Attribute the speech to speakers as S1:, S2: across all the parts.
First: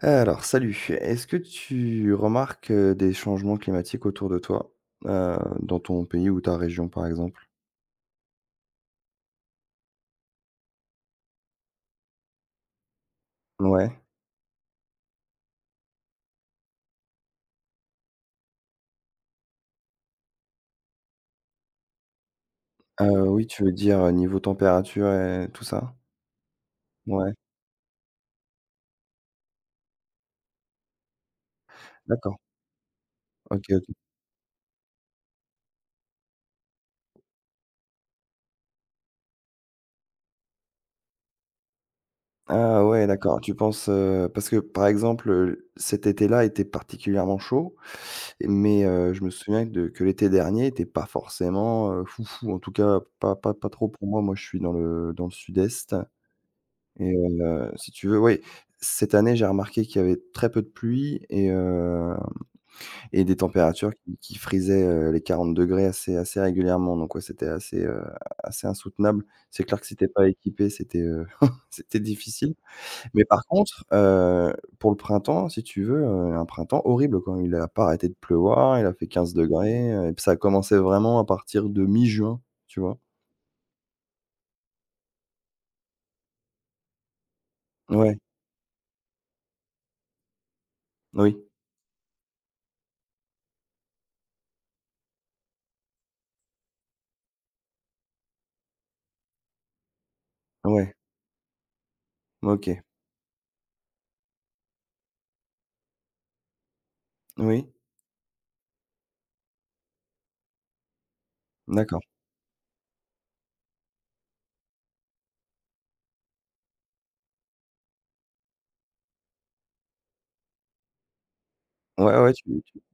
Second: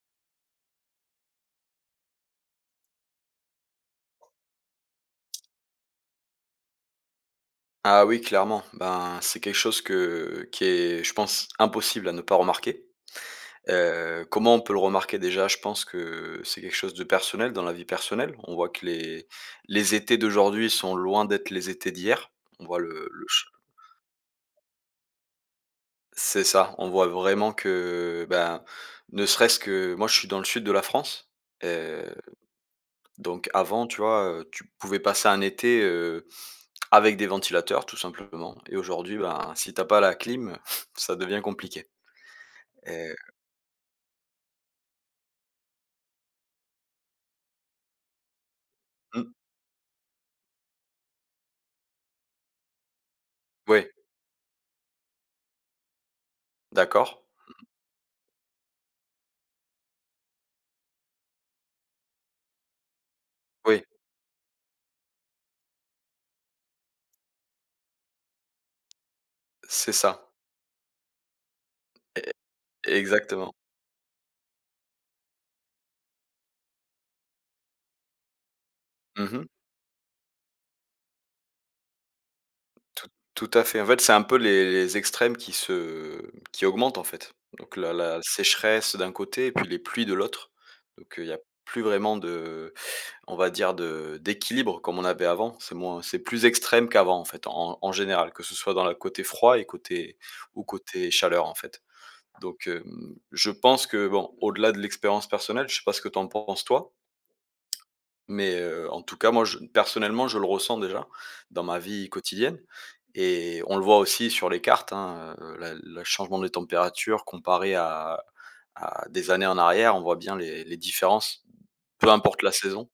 S1: Alors, salut. Est-ce que tu remarques, des changements climatiques autour de toi? Heu, dans ton pays ou ta région, par exemple?
S2: Ah oui, clairement. Ben, c'est quelque chose que qui est, je pense, impossible à ne pas remarquer.
S1: Ouais.
S2: Comment on peut le remarquer déjà? Je pense que c'est quelque chose de personnel, dans la vie personnelle. On voit que les étés d'aujourd'hui sont loin d'être les étés d'hier. On voit le ch
S1: Oui, tu veux dire, niveau température et tout ça?
S2: C'est ça, on voit
S1: Ouais,
S2: vraiment que, ben, ne serait-ce que moi je suis dans le sud de la France, euh,
S1: d'accord.
S2: Donc
S1: OK, OK.
S2: avant, tu vois, tu pouvais passer un été, avec des ventilateurs tout simplement. Et aujourd'hui, ben, si t'as pas la clim, ça devient compliqué
S1: Ah ouais,
S2: et
S1: d'accord. Tu penses, parce que, par exemple, cet été-là était particulièrement chaud, mais je
S2: mmh,
S1: me souviens de que l'été dernier était pas forcément, foufou. En tout cas, pas
S2: oui,
S1: trop pour moi. Moi, je suis dans le sud-est. Et
S2: d'accord,
S1: si tu veux, oui, cette année, j'ai remarqué qu'il y avait très peu de pluie et des
S2: oui,
S1: températures qui frisaient, les 40 degrés assez régulièrement. Donc ouais, c'était assez insoutenable. C'est clair que
S2: c'est
S1: si t'es pas
S2: ça.
S1: équipé, c'était, c'était difficile.
S2: e
S1: Mais par
S2: exactement.
S1: contre, pour le printemps, si tu veux, un printemps horrible, quand il a pas arrêté de pleuvoir, il a fait quinze
S2: Mmh,
S1: degrés. Et puis ça a commencé vraiment à partir de mi-juin, tu vois?
S2: tout tout à fait. En fait, c'est un peu les extrêmes qui augmentent, en fait. Donc la
S1: Ouais,
S2: la sécheresse d'un côté et puis les pluies de l'autre. Donc, il y
S1: oui,
S2: a plus vraiment de, on va dire, de d'équilibre comme on avait avant. C'est plus extrême qu'avant, en fait, en général, que ce soit dans le côté froid et côté ou
S1: ouais,
S2: côté chaleur, en fait. Donc
S1: OK,
S2: hem, je pense que, bon, au-delà de l'expérience personnelle, je sais pas ce que t'en penses toi,
S1: oui,
S2: mais en tout cas, moi je, personnellement, je le ressens déjà dans ma
S1: d'accord.
S2: vie quotidienne, et on le voit aussi sur les cartes, hein. Heu, la le changement des températures comparé à des années en arrière, on voit bien les différences, peu
S1: Ouais, ouais.
S2: importe
S1: tu
S2: la saison.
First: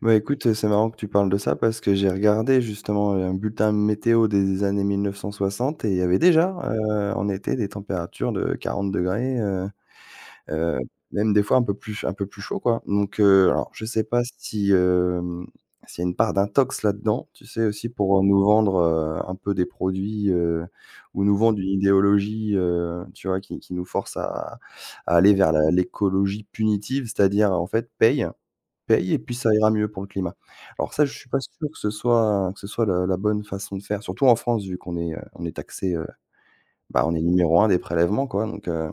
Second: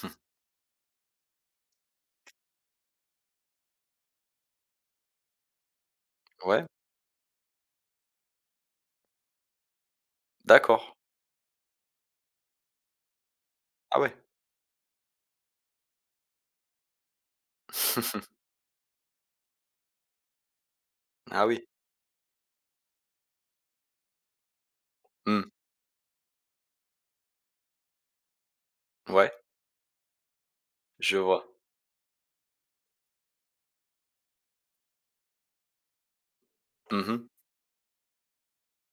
S1: Bah, écoute, c'est marrant que tu parles de ça parce que j'ai regardé justement, un bulletin météo des années 1960 et il y avait déjà,
S2: Ouais?
S1: en été des températures de 40°, heu,
S2: D'accord.
S1: même des fois un peu plus chaud, quoi. Donc alors je
S2: Ah
S1: sais
S2: ouais.
S1: pas si, s'il y a une part d'intox là-dedans, tu sais? Aussi pour, nous vendre, un peu des produits, où nous
S2: Ah
S1: vendre
S2: oui.
S1: une idéologie, tu vois? Qui nous force à aller
S2: Mmh,
S1: vers la l'écologie punitive, c'est-à-dire en fait paye et
S2: ouais,
S1: puis ça ira mieux pour le climat. Alors ça, je
S2: je
S1: suis pas
S2: vois.
S1: sûr que ce soit la bonne façon de faire, surtout en France vu qu'on est, on est taxé, bah, on est
S2: Mmh,
S1: numéro un des prélèvements quoi donc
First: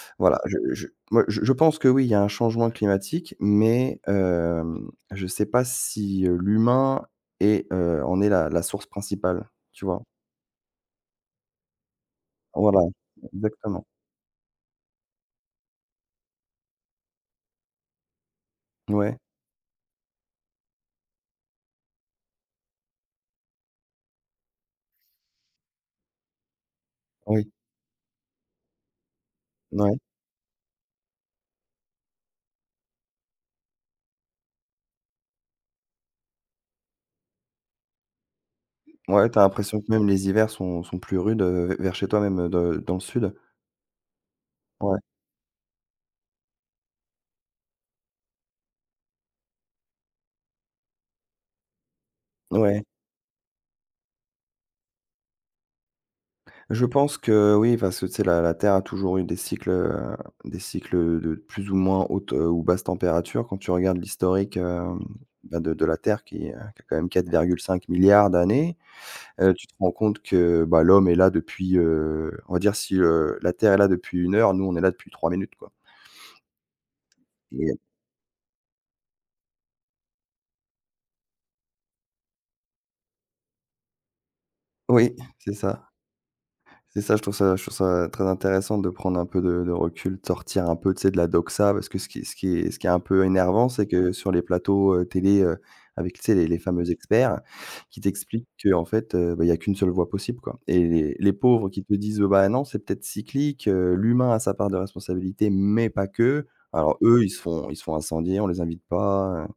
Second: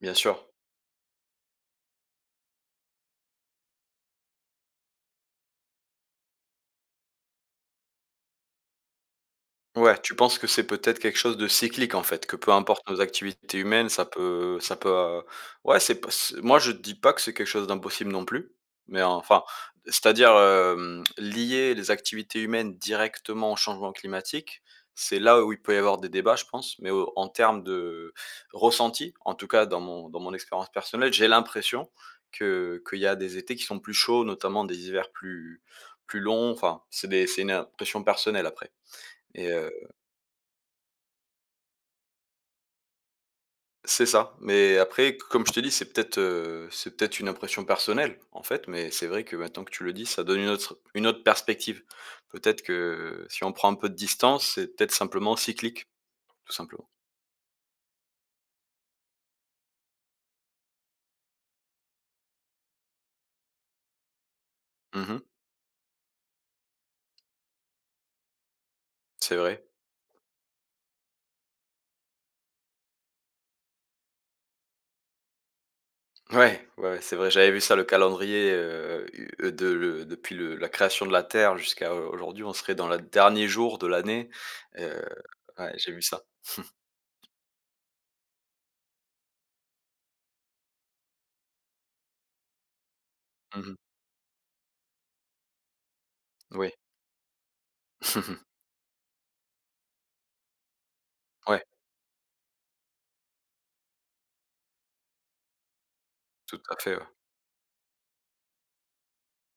S2: bien
S1: voilà,
S2: sûr.
S1: je moi je pense que oui, il y a un changement climatique mais je sais pas si, l'humain est, en est la source principale, tu
S2: Ouais,
S1: vois?
S2: tu penses que c'est peut-être quelque chose de cyclique, en fait, que peu
S1: Voilà,
S2: importe nos activités
S1: exactement.
S2: humaines, ça peut, ça peut, ouais. C'est pas, c moi je dis pas que c'est quelque chose d'impossible non plus, mais
S1: Ouais,
S2: enfin, c'est-à-dire, lier les activités humaines directement au changement climatique, c'est là où il peut y avoir des débats, je pense. Mais au en
S1: oui,
S2: termes de ressenti, en tout cas dans
S1: ouais.
S2: mon expérience personnelle, j'ai l'impression que qu'il y a des étés qui sont plus chauds, notamment des hivers plus longs. Enfin, c'est une impression personnelle, après.
S1: Ouais, t'as
S2: et heu
S1: l'impression que même les hivers sont plus rudes, vers chez toi même, de dans le sud.
S2: C'est ça, mais
S1: Ouais,
S2: après, comme je t'ai dit, c'est peut-être une impression personnelle, en fait. Mais c'est vrai que maintenant que tu le dis, ça donne une autre perspective. Peut-être
S1: ouais.
S2: que si on prend un peu de distance, c'est peut-être simplement cyclique, tout
S1: Je
S2: simplement.
S1: pense que oui, parce que, tu sais, la Terre a toujours eu des cycles, de plus ou moins hautes, ou basses températures. Quand tu regardes l'historique,
S2: Mmh.
S1: bah, de la Terre qui a quand même 4,5 d'années,
S2: C'est vrai.
S1: tu te rends compte que, bah, l'homme est là depuis, on va dire si, la Terre est là depuis une heure, nous, on est là depuis 3 minutes, quoi.
S2: Ouais, ouais, ouais, c'est vrai, j'avais vu ça,
S1: Et
S2: le calendrier, u de le depuis le la création de la Terre jusqu'à au aujourd'hui, on serait dans le dernier jour de l'année, heu,
S1: oui, c'est
S2: ouais,
S1: ça.
S2: j'ai vu ça.
S1: C'est ça, je trouve ça très intéressant de prendre un peu de recul, de sortir un peu, tu sais, de la doxa parce que ce qui est un peu énervant,
S2: Mmh.
S1: c'est que sur les plateaux, télé, avec, tu sais, les
S2: Oui.
S1: fameux experts qui t'expliquent que en fait, bah, il y n'y a qu'une seule voie possible, quoi. Et les
S2: Ouais,
S1: pauvres qui te disent: «Bah, non, c'est peut-être cyclique, l'humain a sa part de responsabilité, mais pas que».
S2: tout à
S1: Alors
S2: fait, ouais.
S1: eux, ils se font incendier, on les invite pas.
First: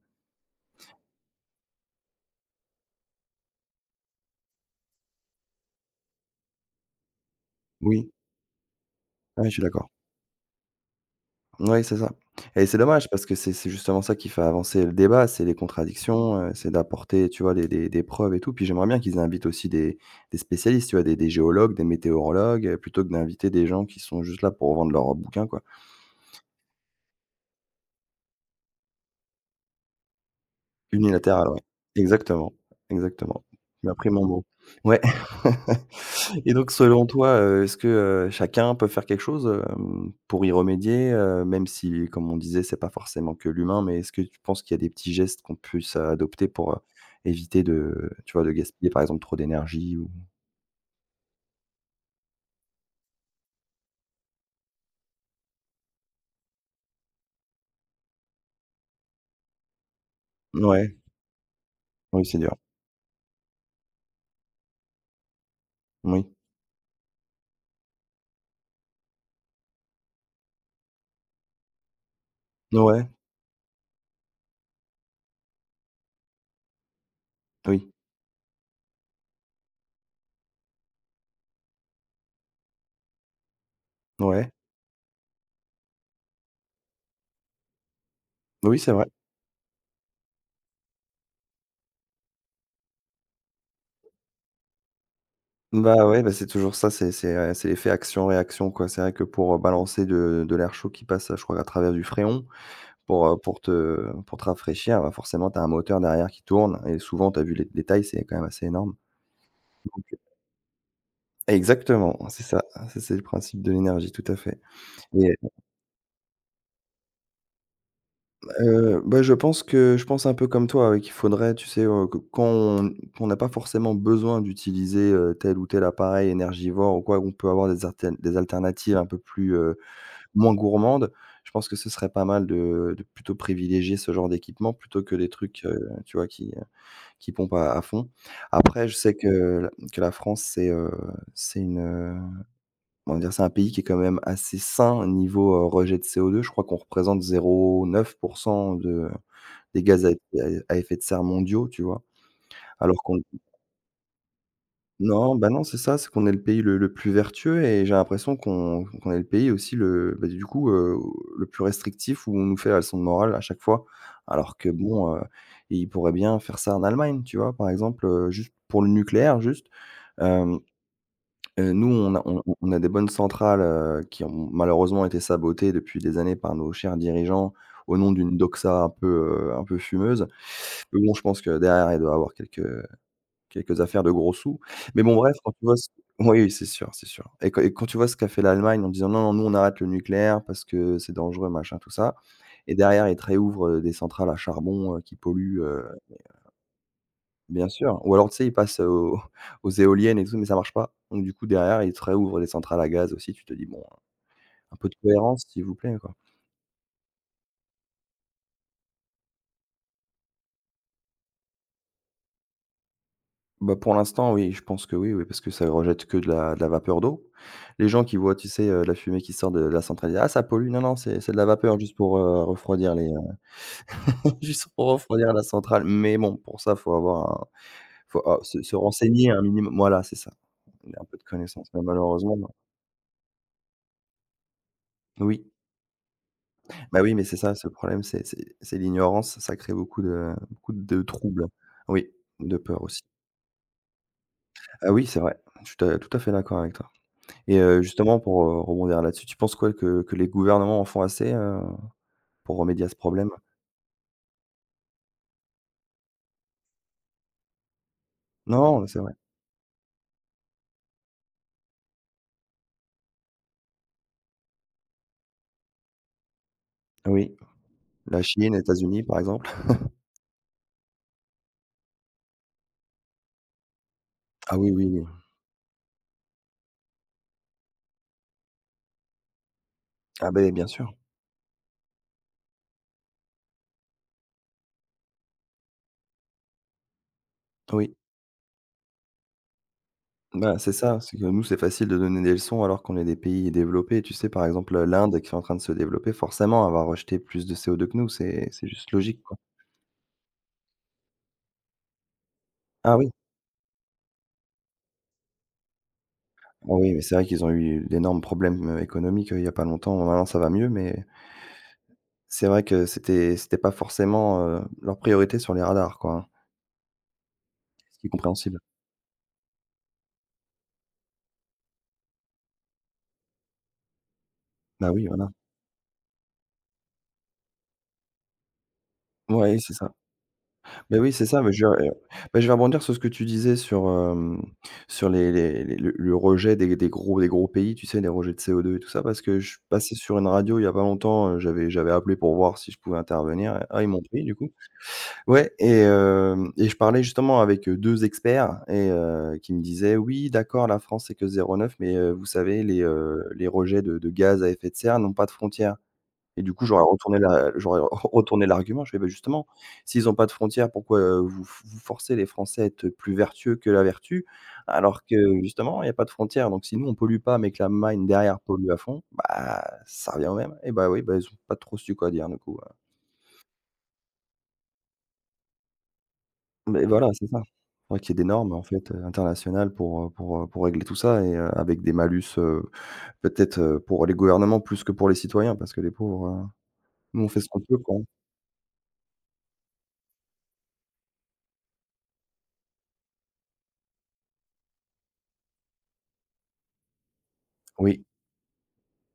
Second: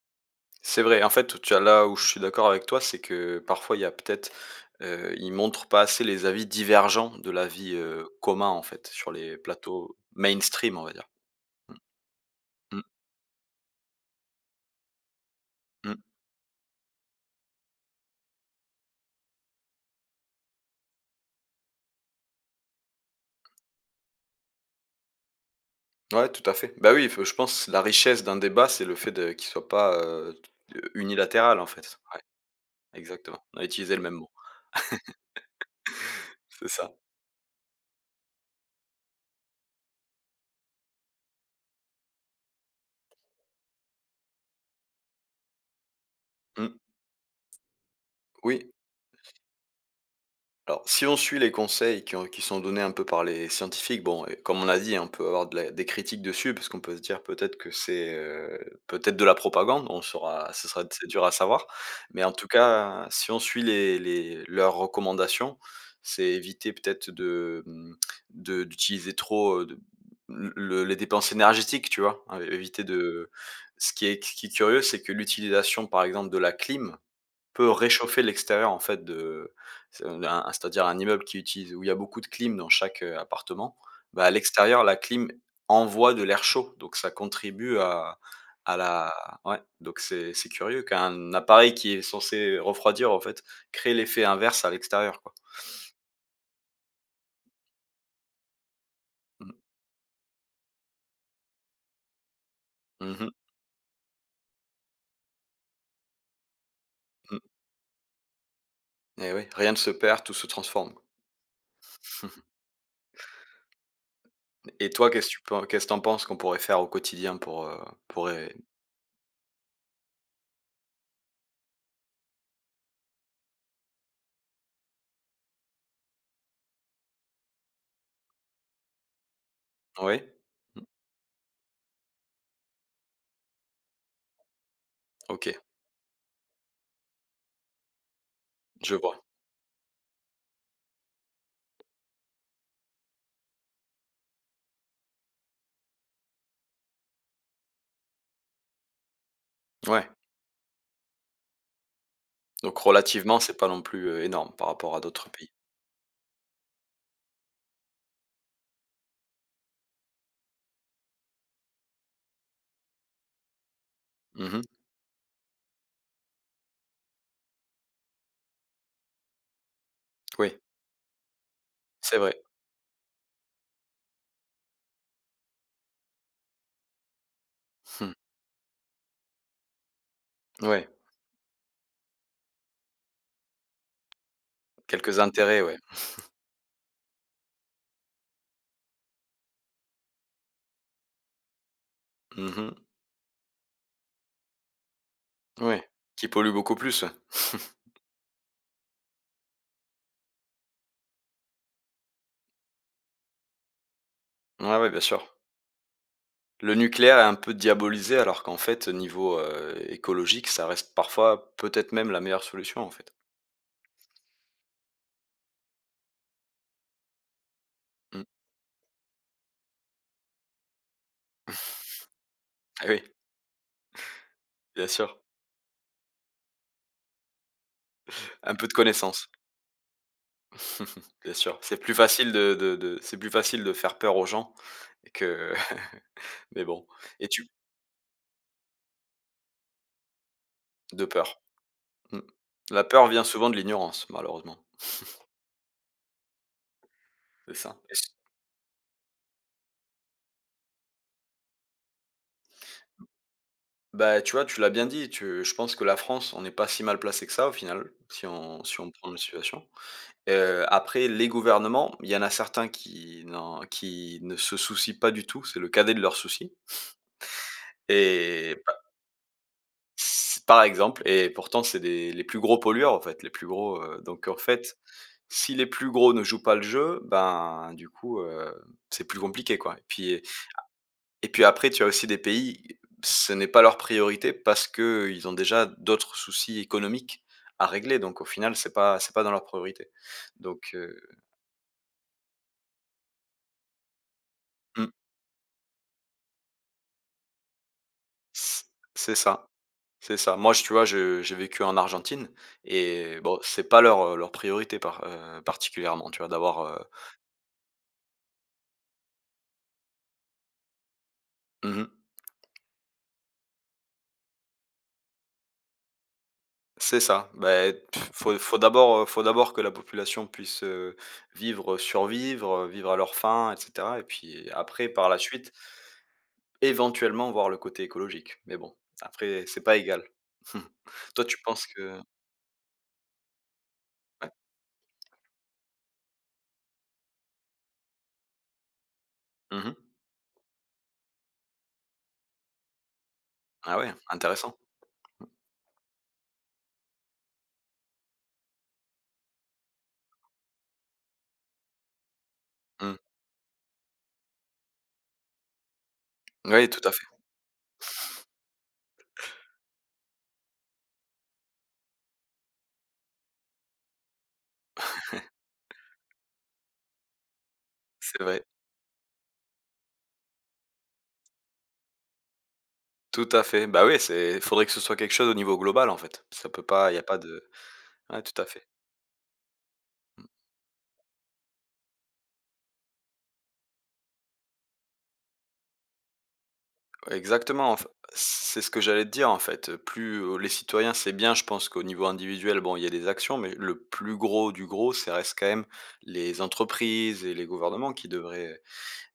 S2: C'est vrai, en fait, tu as là où je suis d'accord avec toi, c'est que parfois il y a peut-être, ils montrent pas assez les avis divergents de l'avis,
S1: Oui,
S2: commun, en fait, sur les
S1: ouais, je suis d'accord.
S2: plateaux mainstream, on va dire. Mmh,
S1: Oui, c'est ça. Et c'est dommage parce que c'est justement ça qui fait avancer le débat, c'est les
S2: mmh, mmh.
S1: contradictions, c'est d'apporter, tu vois, des preuves et tout. Puis j'aimerais bien qu'ils invitent aussi des spécialistes, tu vois, des géologues, des météorologues, plutôt que d'inviter des gens qui sont juste là pour vendre leurs bouquins, quoi.
S2: Ouais, tout à fait. Bah oui, f je pense que la richesse d'un débat, c'est le fait de qu'il soit pas,
S1: Unilatéral,
S2: unilatéral,
S1: ouais.
S2: en fait. Ouais,
S1: Exactement, exactement.
S2: exactement. On a
S1: Tu
S2: utilisé
S1: m'as
S2: le
S1: pris
S2: même
S1: mon
S2: mot.
S1: mot. Ouais. Et
S2: C'est
S1: donc
S2: ça.
S1: selon toi, est-ce que, chacun peut faire quelque chose, pour y remédier, même si comme on disait, c'est pas forcément que l'humain, mais est-ce que tu penses qu'il y a des petits gestes qu'on puisse adopter pour,
S2: Mmh,
S1: éviter de tu vois, de
S2: oui.
S1: gaspiller par exemple trop d'énergie ou?
S2: Alors, si on suit les conseils qui sont donnés un peu par les scientifiques, bon, et comme on a dit, hein, on peut avoir de la des critiques dessus, parce qu'on peut se dire peut-être que c'est, peut-être de la propagande, on saura, ce sera
S1: Ouais,
S2: c'est dur à savoir. Mais
S1: oui,
S2: en
S1: c'est
S2: tout
S1: dur.
S2: cas, si on suit les leurs recommandations, c'est
S1: Oui.
S2: éviter peut-être de, mmh, de d'utiliser trop, de le les dépenses énergétiques, tu vois? Éviter
S1: Ouais,
S2: de Ce qui est curieux, c'est que l'utilisation, par exemple, de la clim, peut
S1: oui,
S2: réchauffer l'extérieur, en fait. De c'est un C'est-à-dire, un immeuble qui utilise, où il y a beaucoup de clim dans chaque, appartement, bah, à
S1: ouais.
S2: l'extérieur la clim envoie de l'air chaud, donc ça contribue à
S1: Oui, c'est vrai.
S2: la, ouais. Donc c'est curieux qu'un appareil qui est censé refroidir, en fait, crée l'effet inverse à l'extérieur, quoi.
S1: Bah, ouais, bah, c'est toujours ça, c'est l'effet action-réaction, quoi. C'est vrai que pour,
S2: Mmh.
S1: balancer de l'air chaud qui passe, je crois, à travers du fréon
S2: Mmh
S1: pour,
S2: mh.
S1: pour te rafraîchir, bah, forcément, tu as un moteur derrière qui tourne et souvent, tu
S2: Mmh,
S1: as vu les tailles, c'est quand même assez énorme.
S2: et oui, rien ne se
S1: Donc
S2: perd, tout se transforme.
S1: exactement, c'est ça. Ça, c'est le principe de l'énergie, tout à fait.
S2: Et toi,
S1: Et
S2: qu'est-ce que tu penses qu'on pourrait faire au quotidien pour é
S1: bah, je pense un peu comme toi, oui, qu'il faudrait, tu sais, que quand on qu'on n'a pas forcément besoin d'utiliser, tel ou tel appareil énergivore ou quoi, on peut avoir des alternatives un peu plus,
S2: oui?
S1: moins gourmande. Je pense que ce serait pas mal de plutôt privilégier ce genre d'équipement plutôt que des
S2: OK,
S1: trucs, tu vois, qui pompent à fond. Après, je
S2: je
S1: sais
S2: vois.
S1: que la France, c'est une, comment dire? C'est un pays qui est quand même assez sain niveau, rejet de CO2. Je crois qu'on représente 0,9 de des gaz
S2: Ouais.
S1: à effet de serre mondiaux, tu vois?
S2: Donc
S1: Alors qu'on.
S2: relativement, c'est pas non plus, énorme par rapport à d'autres
S1: Non, bah,
S2: pays.
S1: non, c'est ça, c'est qu'on est le pays le plus vertueux et j'ai l'impression qu'on est le pays aussi bah, du coup, le plus restrictif où on nous fait la leçon de morale à chaque fois. Alors
S2: Mmh.
S1: que bon, ils pourraient bien faire ça en Allemagne, tu vois? Par exemple, juste pour le nucléaire juste,
S2: Oui,
S1: hem, nous
S2: c'est vrai.
S1: on a des bonnes centrales, qui ont malheureusement été sabotées depuis des années par nos chers dirigeants au nom
S2: Mmh.
S1: d'une doxa un peu fumeuse.
S2: Ouais,
S1: Mais bon, je pense que derrière, il doit y avoir quelques affaires de gros sous. Mais bon,
S2: quelques
S1: bref, quand
S2: intérêts,
S1: tu vois
S2: ouais.
S1: ce. Oui, oui, c'est sûr, c'est sûr. Et quand tu vois ce qu'a fait l'Allemagne en disant: «Non, non, nous, on arrête le nucléaire parce que c'est dangereux, machin, tout ça». Et
S2: Mmh.
S1: derrière, ils te réouvrent, des centrales à charbon, qui polluent,
S2: Ouais, qui polluent beaucoup plus, ouais.
S1: bien sûr. Ou alors, tu sais, ils passent aux aux éoliennes et tout, mais ça marche pas. Donc du coup, derrière, ils te réouvrent des centrales à gaz aussi. Tu te dis: «Bon, un
S2: Ouais,
S1: peu
S2: ouais,
S1: de
S2: bien sûr.
S1: cohérence, s'il vous plaît, quoi».
S2: Le nucléaire est un peu diabolisé, alors qu'en fait, niveau, écologique, ça reste parfois peut-être même la meilleure solution, en fait.
S1: Bah, pour l'instant, oui, je pense que oui, oui, parce que ça rejette que de la vapeur d'eau. Les gens qui
S2: Mmh.
S1: voient, tu sais, la fumée qui sort de la centrale, ils disent: «Ah ça pollue». Non, non, c'est de la vapeur juste pour,
S2: Eh
S1: refroidir
S2: oui,
S1: les, juste pour
S2: bien sûr.
S1: refroidir la centrale. Mais bon, pour ça, faut,
S2: Un
S1: se
S2: peu de
S1: se
S2: connaissance.
S1: renseigner un minimum. Voilà, c'est ça. Un peu de
S2: Bien sûr.
S1: connaissance,
S2: C'est
S1: mais
S2: plus facile
S1: malheureusement, non.
S2: de faire peur aux gens
S1: Oui,
S2: que mais bon,
S1: bah, oui, mais
S2: et
S1: c'est
S2: tu
S1: ça, ce problème, c'est l'ignorance, ça crée beaucoup de
S2: de peur.
S1: troubles. Oui,
S2: Mmh.
S1: de peur
S2: La
S1: aussi.
S2: peur vient souvent de l'ignorance, malheureusement.
S1: Ah oui, c'est vrai, je suis tout à fait d'accord avec toi.
S2: C'est
S1: Et
S2: ça. Et c
S1: justement pour, rebondir là-dessus, tu penses quoi que les gouvernements en font assez, pour remédier à ce problème?
S2: bah, tu vois, tu l'as bien dit. Tu Je pense que la France, on n'est pas si mal placé que ça, au final, si on
S1: Non, c'est
S2: prend
S1: vrai.
S2: la situation. Après, les gouvernements, il y en a certains qui ne se soucient pas du tout, c'est le cadet de leurs soucis
S1: Oui, la Chine, les
S2: et pa
S1: États-Unis par exemple.
S2: c par exemple, et pourtant c'est des les plus gros pollueurs, en fait, les plus gros. Donc, en
S1: Ah oui,
S2: fait,
S1: oui, oui.
S2: si les plus gros ne jouent pas le jeu, ben, du coup, c'est plus compliqué, quoi. Et puis,
S1: Ah ben bien sûr.
S2: et puis après, tu as aussi des pays, ce n'est pas leur priorité parce qu'ils ont déjà d'autres soucis économiques à
S1: Oui,
S2: régler. Donc au final, c'est pas dans leur priorité.
S1: bah, c'est
S2: Donc
S1: ça, c'est que nous, c'est facile de donner des leçons alors qu'on est des pays développés. Tu sais, par exemple,
S2: mmh,
S1: l'Inde qui est en train de se développer, forcément, elle va rejeter plus de CO2 que nous, c'est
S2: c
S1: c'est juste
S2: c'est
S1: logique, quoi.
S2: ça, c'est ça. Moi, je, tu vois, je j'ai vécu en Argentine,
S1: Ah oui,
S2: et bon, c'est pas leur priorité, particulièrement, tu vois? D'avoir,
S1: Ah oui, mais c'est vrai qu'ils ont eu d'énormes problèmes, économiques, il y a pas longtemps. Maintenant, ça va mieux, mais
S2: mmh
S1: c'est vrai que c'était pas forcément, leur priorité sur les radars, quoi, hein.
S2: c'est ça. Beh,
S1: C'est
S2: faut faut
S1: compréhensible.
S2: d'abord, heu, faut d'abord que la population puisse, vivre, survivre, vivre à leurs fins, et cetera, et puis
S1: Bah,
S2: après,
S1: oui,
S2: par la
S1: voilà.
S2: suite éventuellement voir le côté écologique, mais bon, après
S1: Ouais,
S2: c'est
S1: c'est
S2: pas
S1: ça.
S2: égal.
S1: Bah oui, c'est
S2: Toi tu
S1: ça, mais je
S2: penses
S1: vais
S2: que,
S1: bah, je vais rebondir sur ce que tu disais sur,
S2: ouais.
S1: sur les le rejet des gros pays, tu sais, les rejets de CO2 et tout ça, parce que je suis
S2: Mmh.
S1: passé sur une radio il y a pas longtemps, j'avais appelé pour voir si je pouvais intervenir.
S2: Ah
S1: Ah, ils
S2: ouais,
S1: m'ont pris du coup.
S2: intéressant.
S1: Ouais. Et je parlais justement avec, 2 experts et qui me disaient: «Oui, d'accord, la France, c'est que 0,9 mais vous savez,
S2: Mmh.
S1: les rejets de gaz à effet de serre n'ont pas de frontières». Et du coup,
S2: Oui, tout à fait,
S1: j'aurais retourné l'argument. Je fais: «Bah, justement, s'ils ont pas de frontières, pourquoi, vous forcez les Français à être plus vertueux que la vertu? Alors que justement, il y a pas de frontières, donc si nous on pollue pas, mais que la l'Allemagne
S2: c'est
S1: derrière
S2: vrai.
S1: pollue à fond, bah, ça revient au même». Et bah, oui, bah, ils ont pas trop su quoi dire du coup.
S2: Tout à fait. Bah oui, c'est il faudrait que ce soit quelque chose au niveau global, en fait. Ça peut
S1: Mais
S2: pas, il y a
S1: voilà,
S2: pas
S1: c'est ça.
S2: de,
S1: Faudrait qu'il y
S2: ouais,
S1: ait des
S2: tout à
S1: normes en
S2: fait.
S1: fait, internationales pour régler tout ça et avec des malus, peut-être, pour les gouvernements plus que pour les citoyens parce que les pauvres, nous on fait ce qu'on
S2: Exactement,
S1: peut
S2: enf
S1: quoi.
S2: c'est ce que j'allais te dire, en fait. Plus, les citoyens, c'est bien, je pense qu'au niveau individuel, bon, il y a des actions, mais le plus gros du gros, ça reste quand même les entreprises et les gouvernements
S1: Oui,
S2: qui devraient.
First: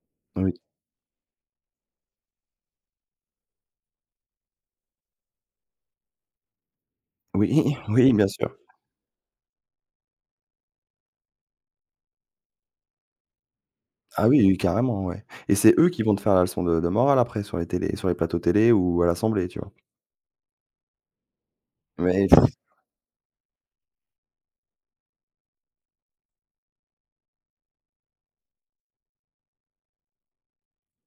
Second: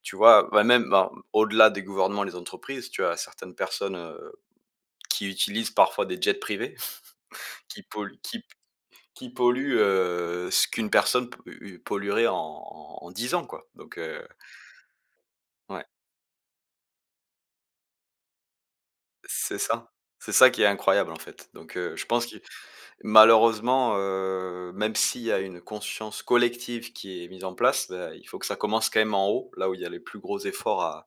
S2: Tu vois?
S1: oui,
S2: Bah, même, ben, au-delà des gouvernements, les entreprises, tu as certaines personnes, qui utilisent parfois des jets privés
S1: oui,
S2: qui
S1: oui,
S2: polluent
S1: bien
S2: qui
S1: sûr.
S2: qui polluent, ce qu'une personne p u polluerait en 10 ans, quoi. Donc
S1: Ah oui, oui, carrément, ouais, et c'est
S2: ouais,
S1: eux qui vont te faire la leçon de morale après sur les télés sur les plateaux télé ou à l'assemblée, tu
S2: c'est
S1: vois?
S2: ça. C'est ça qui est incroyable, en fait. Donc je pense
S1: Mais
S2: que malheureusement, même s'il y a une conscience collective qui est mise en place, bah, il faut que ça commence quand même en haut, là où il y a les plus gros efforts à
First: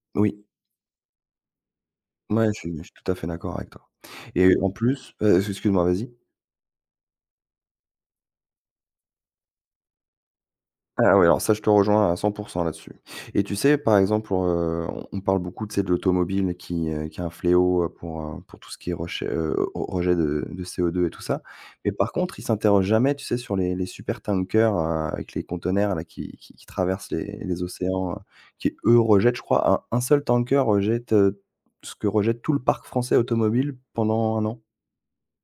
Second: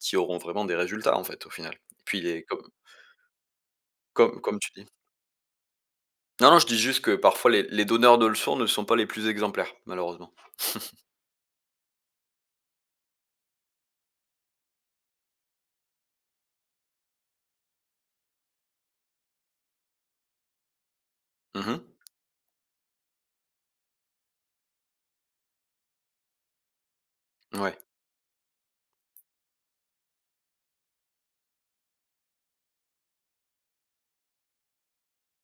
S2: qui auront
S1: oui,
S2: vraiment des résultats, en fait, au final. Et puis les
S1: ouais, je
S2: comme
S1: suis je suis tout à fait d'accord avec toi
S2: comme
S1: et
S2: comme
S1: en
S2: tu dis.
S1: plus, excuse-moi, vas-y.
S2: Non, non, je dis juste que parfois les donneurs de leçons ne sont pas les plus exemplaires, malheureusement.
S1: Ah oui, alors ça, je te rejoins à 100% là-dessus. Et tu sais, par exemple, on parle beaucoup, tu sais, de l'automobile qui est un fléau, pour tout ce qui est rejet, re rejet de CO2 et tout ça.
S2: Mmh.
S1: Mais par contre, ils s'interrogent jamais, tu sais, sur les super tankers avec les conteneurs là qui traversent les
S2: Ouais.
S1: océans, qui eux rejettent, je crois, un seul tanker rejette ce que rejette tout le parc français automobile pendant un an,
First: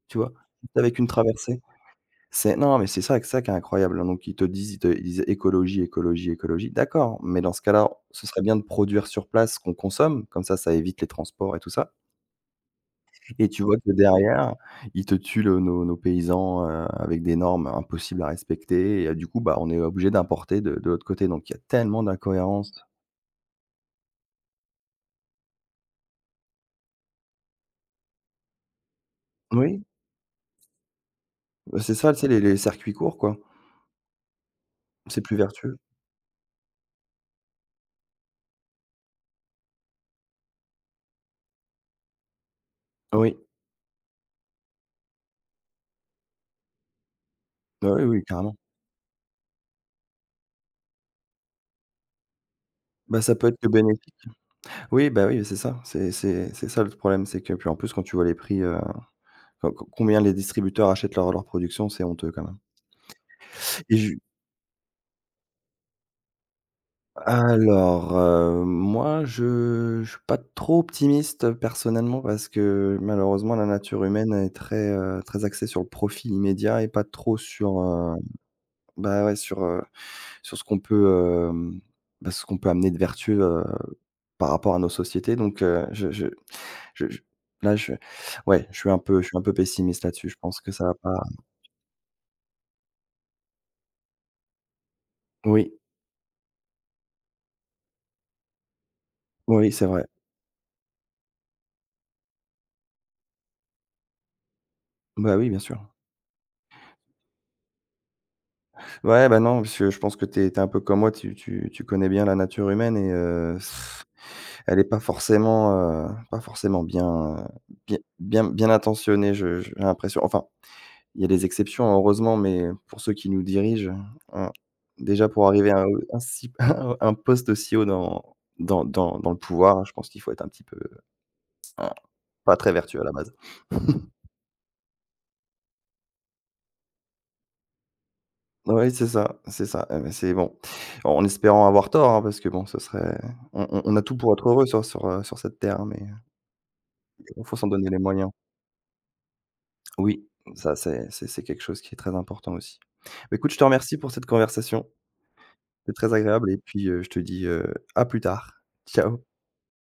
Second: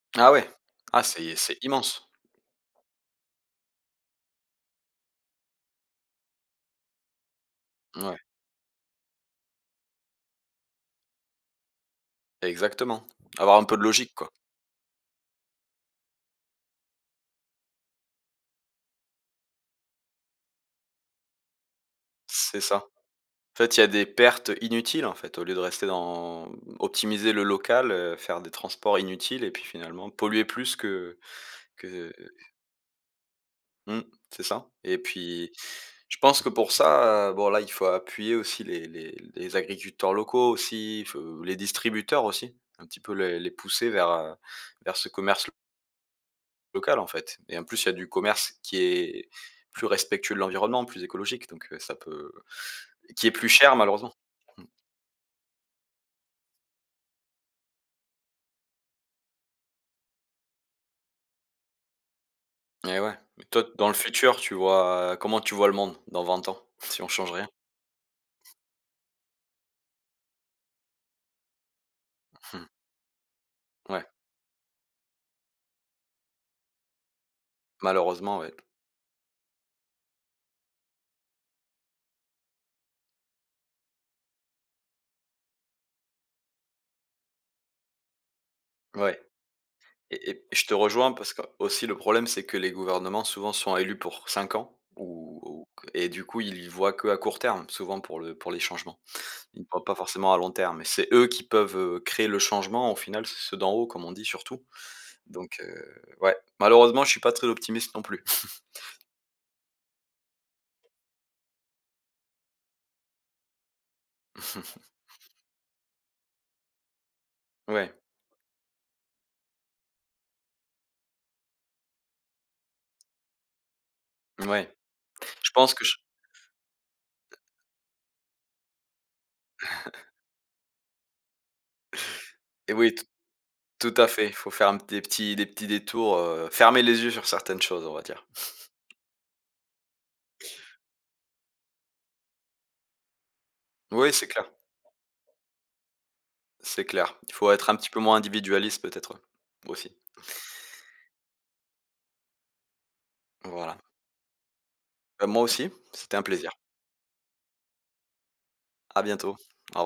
S1: tu vois?
S2: Ah ouais.
S1: Avec
S2: Ah
S1: une
S2: c'est
S1: traversée.
S2: c'est immense.
S1: C'est non, mais c'est ça qui est incroyable, hein, donc ils te disent ils te ils disent: «Écologie, écologie, écologie». D'accord, mais dans ce cas-là,
S2: Ouais,
S1: ce serait bien de produire sur place ce qu'on consomme, comme ça évite les transports et tout ça
S2: exactement.
S1: et
S2: Avoir
S1: tu
S2: un
S1: vois
S2: peu de
S1: que
S2: logique, quoi.
S1: derrière, ils te tuent le nos nos paysans, avec des normes impossibles à respecter et du coup, bah, on est obligé d'importer de l'autre côté, donc il y a tellement
S2: C'est
S1: d'incohérences.
S2: ça. En fait, il y a des pertes inutiles, en fait, au lieu de rester dans optimiser le local, faire des transports inutiles et puis
S1: Oui,
S2: finalement polluer plus que
S1: bah, c'est
S2: que
S1: ça, tu sais, les circuits courts, quoi.
S2: Mmh, c'est ça, et
S1: C'est plus
S2: puis,
S1: vertueux.
S2: je pense que pour ça, bon là, il faut appuyer aussi les agriculteurs locaux aussi, feu les distributeurs aussi, un petit peu
S1: Oui,
S2: les pousser vers ce commerce local, en fait. Et en plus, il y
S1: bah,
S2: a
S1: oui,
S2: du
S1: oui, carrément.
S2: commerce qui est plus respectueux de l'environnement, plus écologique, donc ça peut,
S1: Bah,
S2: qui est
S1: ça peut
S2: plus
S1: être que
S2: cher, malheureusement.
S1: bénéfique.
S2: Mmh,
S1: Oui, bah, oui, c'est ça, c'est ça le problème, c'est que puis en plus, quand tu vois les prix, Co co combien les distributeurs achètent leur production? C'est honteux quand même.
S2: et ouais, mais toi, dans le
S1: et je
S2: futur, tu vois comment tu vois le monde dans 20 ans si on change rien?
S1: alors, heu, moi je suis pas trop optimiste personnellement parce que malheureusement la nature
S2: Ouais,
S1: humaine est très, très axée sur le profit immédiat et pas trop sur,
S2: malheureusement, ouais.
S1: bah, ouais sur, sur ce qu'on peut, bah, ce qu'on peut amener de vertu par rapport à nos sociétés donc je là je ouais, je suis un
S2: Ouais.
S1: peu je suis un peu pessimiste là-dessus.
S2: Et
S1: Je
S2: et
S1: pense
S2: je
S1: que
S2: te
S1: ça va
S2: rejoins,
S1: pas.
S2: parce que aussi le problème, c'est que les gouvernements souvent sont élus pour 5 ans ou,
S1: Oui,
S2: et du coup, ils y voient que à court terme, souvent pour le pour les changements. Ils ne
S1: oui,
S2: voient
S1: c'est
S2: pas
S1: vrai.
S2: forcément à long terme, et c'est eux qui peuvent, créer le changement. Au final, c'est ceux d'en haut, comme on dit, surtout.
S1: Bah, oui,
S2: Donc
S1: bien sûr.
S2: ouais, malheureusement, je suis pas très optimiste non plus.
S1: Ouais, bah, non, parce que je pense que tu es un peu comme moi, tu connais bien la nature humaine et elle est pas forcément, pas forcément bien, heu,
S2: Ouais,
S1: bien intentionnée, j'ai l'impression. Enfin, il y a des exceptions heureusement, mais pour ceux qui nous dirigent, heu,
S2: ouais.
S1: déjà pour
S2: Je
S1: arriver
S2: pense
S1: à
S2: que je
S1: un si un poste aussi haut dans le pouvoir, je pense qu'il faut être un petit peu, hein, pas très
S2: Et oui,
S1: vertueux
S2: t
S1: à la base.
S2: tout à fait. Il faut faire un des petits détours, fermer les yeux sur certaines choses, on va dire.
S1: Oui, c'est ça, c'est ça. Eh beh, c'est bon, en espérant avoir tort, hein, parce que bon, ce serait on a
S2: Oui,
S1: tout
S2: c'est
S1: pour être
S2: clair,
S1: heureux sur sur cette terre, hein, mais
S2: c'est clair. Il
S1: il
S2: faut
S1: faut s'en
S2: être un
S1: donner
S2: petit
S1: les
S2: peu moins
S1: moyens.
S2: individualiste peut-être, ouais, aussi.
S1: Oui, ça c'est quelque chose qui est très important aussi. Bah, écoute, je te
S2: Voilà.
S1: remercie pour cette conversation,
S2: Bah, moi aussi,
S1: c'est très
S2: c'était un
S1: agréable
S2: plaisir.
S1: et puis, je te dis, à plus tard.
S2: À
S1: Ciao.
S2: bientôt. Au